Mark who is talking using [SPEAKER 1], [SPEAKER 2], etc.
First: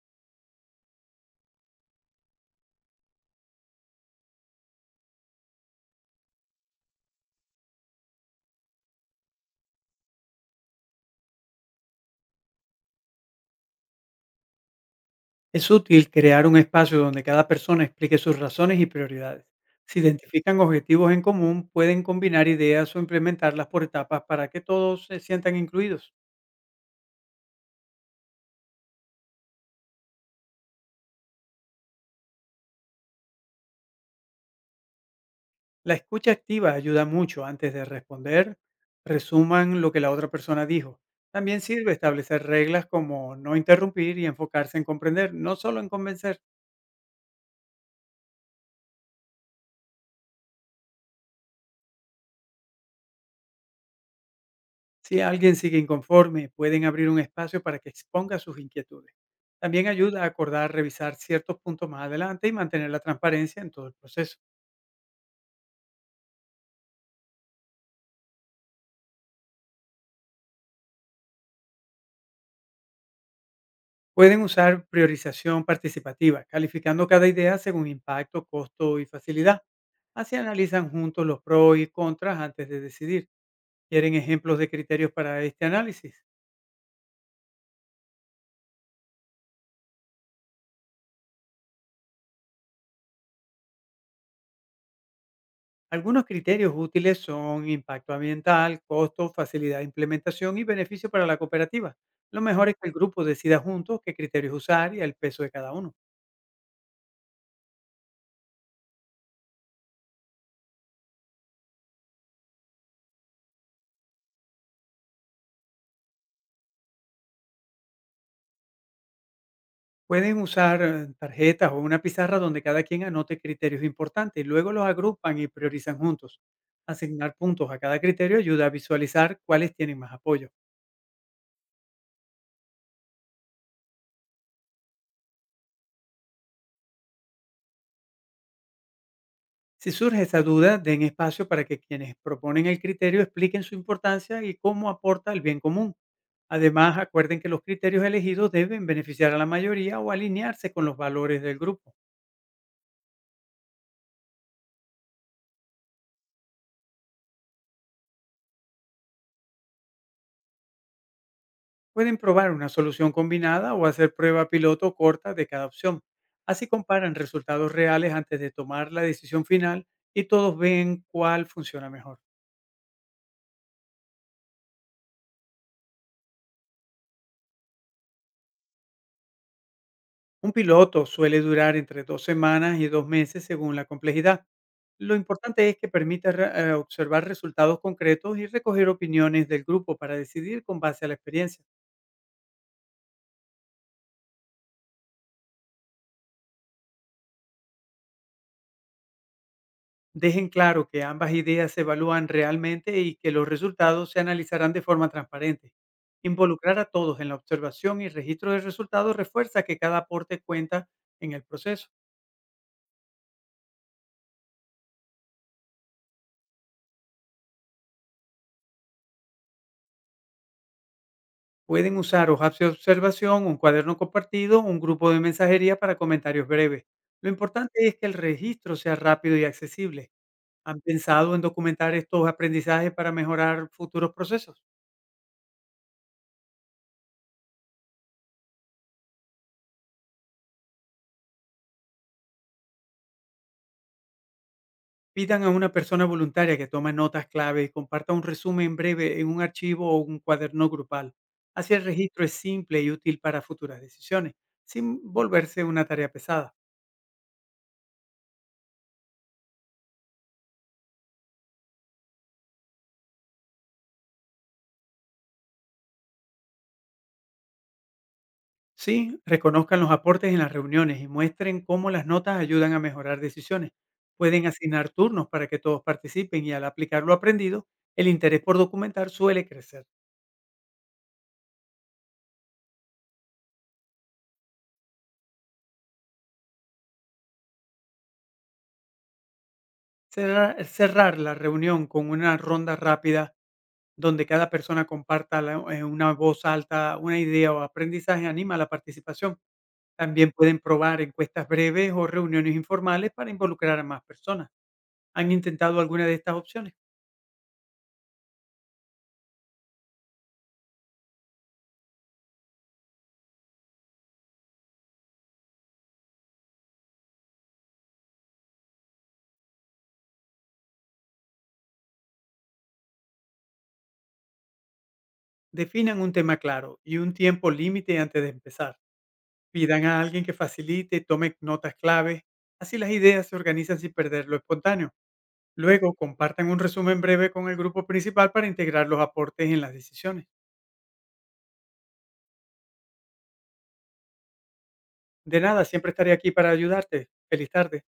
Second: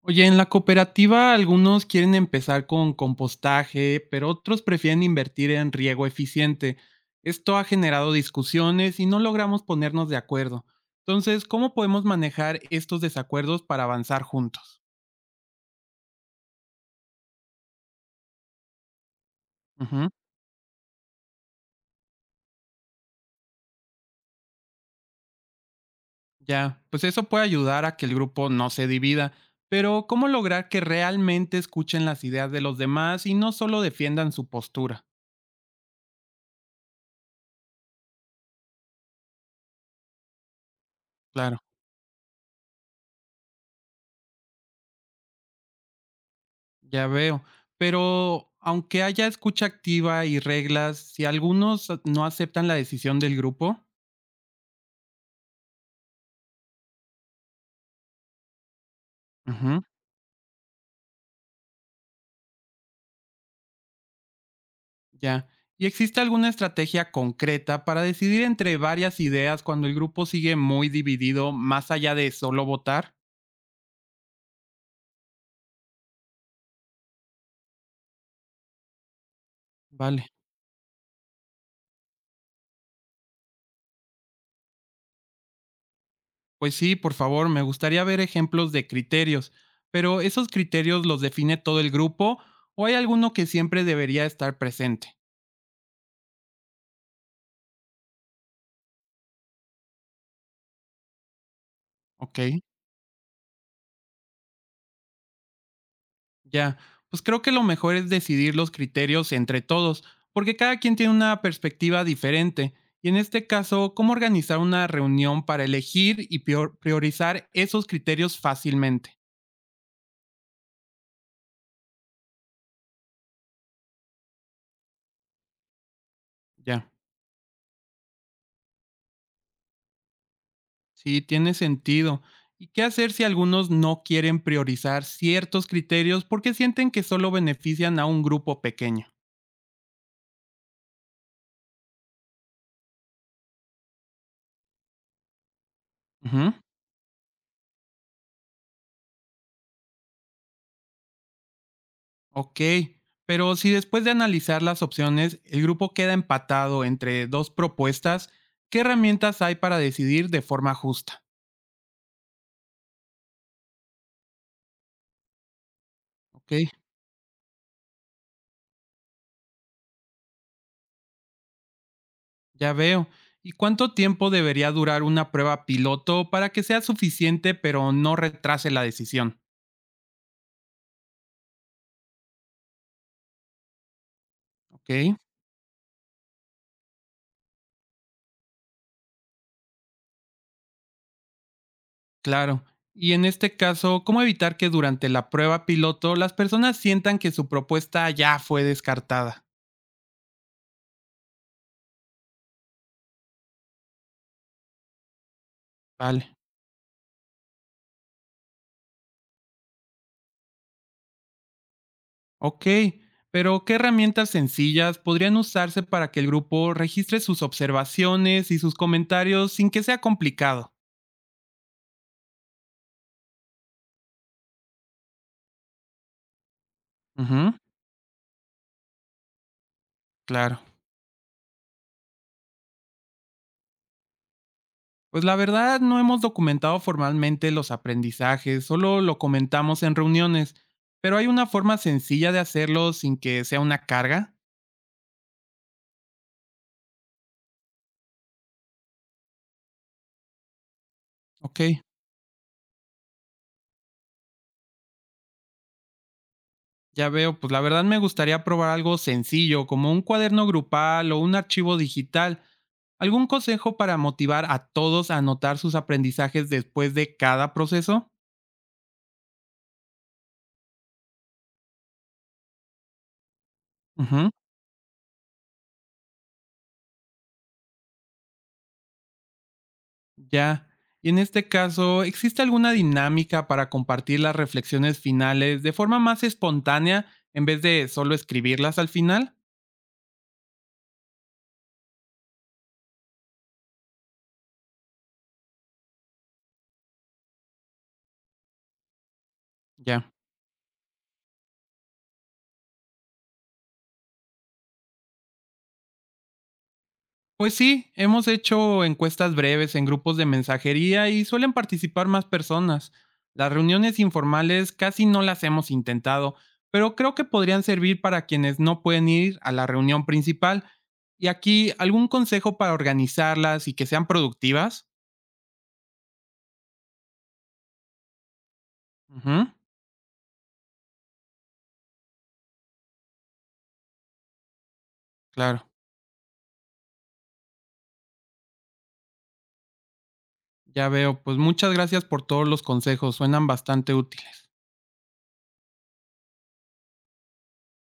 [SPEAKER 1] Oye, en la cooperativa algunos quieren empezar con compostaje, pero otros prefieren invertir en riego eficiente. Esto ha generado discusiones y no logramos ponernos de acuerdo. Entonces, ¿cómo podemos manejar estos desacuerdos para avanzar juntos?
[SPEAKER 2] Es útil crear un espacio donde cada persona explique sus razones y prioridades. Si
[SPEAKER 1] Ujú,
[SPEAKER 2] identifican objetivos en común, pueden combinar ideas o implementarlas por etapas para que todos se sientan incluidos.
[SPEAKER 1] ya, pues eso puede ayudar a que el grupo no se divida, pero ¿cómo lograr que realmente escuchen las ideas de los demás y no solo defiendan su postura?
[SPEAKER 2] La escucha activa ayuda mucho antes de responder. Resuman lo que la otra persona dijo.
[SPEAKER 1] Claro.
[SPEAKER 2] También sirve establecer reglas como no interrumpir y enfocarse en comprender, no solo en convencer.
[SPEAKER 1] Ya veo. Pero aunque haya escucha activa y reglas, si algunos no aceptan la decisión del grupo,
[SPEAKER 2] Si alguien sigue inconforme, pueden abrir un espacio para que exponga sus inquietudes.
[SPEAKER 1] ujú,
[SPEAKER 2] También ayuda a acordar revisar ciertos puntos más adelante y mantener la transparencia en todo el proceso.
[SPEAKER 1] ya. ¿Y existe alguna estrategia concreta para decidir entre varias ideas cuando el grupo sigue muy dividido, más allá de solo votar?
[SPEAKER 2] Pueden usar priorización participativa, calificando cada idea según impacto, costo y facilidad.
[SPEAKER 1] Vale.
[SPEAKER 2] Así analizan juntos los pros y contras antes de decidir. ¿Quieren ejemplos de criterios para este análisis?
[SPEAKER 1] Pues sí, por favor, me gustaría ver ejemplos de criterios. Pero ¿esos criterios los define todo el grupo o hay alguno que siempre debería estar presente?
[SPEAKER 2] Algunos criterios útiles son impacto ambiental, costo, facilidad de implementación y beneficio para la cooperativa.
[SPEAKER 1] Ok.
[SPEAKER 2] Lo mejor es que el grupo decida juntos qué criterios usar y el peso de cada uno.
[SPEAKER 1] Ya, pues creo que lo mejor es decidir los criterios entre todos, porque cada quien tiene una perspectiva diferente. Y en este caso, ¿cómo organizar una reunión para elegir y priorizar esos criterios fácilmente?
[SPEAKER 2] Pueden usar tarjetas o una pizarra donde cada quien anote criterios importantes y luego los agrupan y priorizan juntos.
[SPEAKER 1] Ya,
[SPEAKER 2] Asignar puntos a cada criterio ayuda a visualizar cuáles tienen más apoyo.
[SPEAKER 1] sí, tiene sentido. ¿Y qué hacer si algunos no quieren priorizar ciertos criterios porque sienten que solo benefician a un grupo pequeño?
[SPEAKER 2] Si surge esa duda, den espacio para que quienes proponen el criterio expliquen su importancia y cómo aporta al bien común.
[SPEAKER 1] Ujú.
[SPEAKER 2] Además, acuerden que los criterios elegidos deben beneficiar a la mayoría o alinearse con los valores del grupo.
[SPEAKER 1] Ok, pero si después de analizar las opciones el grupo queda empatado entre dos propuestas, ¿qué herramientas hay para decidir de forma justa?
[SPEAKER 2] Pueden probar una solución combinada o hacer prueba piloto corta de cada opción.
[SPEAKER 1] Ok,
[SPEAKER 2] Así comparan resultados reales antes de tomar la decisión final y todos ven cuál funciona mejor.
[SPEAKER 1] ya veo. ¿Y cuánto tiempo debería durar una prueba piloto para que sea suficiente pero no retrase la decisión?
[SPEAKER 2] Un piloto suele durar entre 2 semanas y 2 meses según la complejidad.
[SPEAKER 1] Ok,
[SPEAKER 2] Lo importante es que permita observar resultados concretos y recoger opiniones del grupo para decidir con base a la experiencia.
[SPEAKER 1] claro. Y en este caso, ¿cómo evitar que durante la prueba piloto las personas sientan que su propuesta ya fue descartada?
[SPEAKER 2] Dejen claro que ambas ideas se evalúan realmente y que los resultados se analizarán de forma transparente.
[SPEAKER 1] Vale.
[SPEAKER 2] Involucrar a todos en la observación y registro de resultados refuerza que cada aporte cuenta en el proceso.
[SPEAKER 1] Ok, pero ¿qué herramientas sencillas podrían usarse para que el grupo registre sus observaciones y sus comentarios sin que sea complicado?
[SPEAKER 2] Pueden usar hojas de observación, un cuaderno compartido, un grupo de mensajería para comentarios breves. Lo
[SPEAKER 1] Ujú,
[SPEAKER 2] importante es que el registro sea rápido y accesible.
[SPEAKER 1] claro.
[SPEAKER 2] ¿Han pensado en documentar estos aprendizajes para mejorar futuros procesos?
[SPEAKER 1] Pues la verdad no hemos documentado formalmente los aprendizajes, solo lo comentamos en reuniones, pero hay una forma sencilla de hacerlo sin que sea una carga.
[SPEAKER 2] Pidan a una persona voluntaria que tome notas clave y comparta un resumen breve en un archivo o un cuaderno grupal.
[SPEAKER 1] Ok.
[SPEAKER 2] Así el registro es simple y útil para futuras decisiones, sin volverse una tarea pesada.
[SPEAKER 1] Ya veo, pues la verdad me gustaría probar algo sencillo, como un cuaderno grupal o un archivo digital. ¿Algún consejo para motivar a todos a anotar sus aprendizajes después de cada proceso?
[SPEAKER 2] Sí, reconozcan los aportes en las reuniones y muestren cómo las notas ayudan a mejorar decisiones.
[SPEAKER 1] Ujú,
[SPEAKER 2] Pueden asignar turnos para que todos participen y al aplicar lo aprendido, el interés por documentar suele crecer.
[SPEAKER 1] ya. Y en este caso, ¿existe alguna dinámica para compartir las reflexiones finales de forma más espontánea en vez de solo escribirlas al final?
[SPEAKER 2] Cerrar la reunión con una ronda rápida donde cada persona comparta la en una voz alta una idea o aprendizaje anima a la participación.
[SPEAKER 1] Ya.
[SPEAKER 2] También pueden probar encuestas breves o reuniones informales para involucrar a más personas. ¿Han intentado alguna de estas opciones?
[SPEAKER 1] Pues sí, hemos hecho encuestas breves en grupos de mensajería y suelen participar más personas. Las reuniones informales casi no las hemos intentado, pero creo que podrían servir para quienes no pueden ir a la reunión principal. Y aquí, ¿algún consejo para organizarlas y que sean productivas?
[SPEAKER 2] Definan un tema claro y un tiempo límite antes de empezar.
[SPEAKER 1] Ujú,
[SPEAKER 2] Pidan a alguien que facilite, tome notas claves. Así las ideas se organizan sin perder lo espontáneo.
[SPEAKER 1] claro,
[SPEAKER 2] Luego compartan un resumen breve con el grupo principal para integrar los aportes en las decisiones.
[SPEAKER 1] ya veo. Pues muchas gracias por todos los consejos, suenan bastante útiles.
[SPEAKER 2] De nada, siempre estaré aquí para ayudarte. Feliz tarde.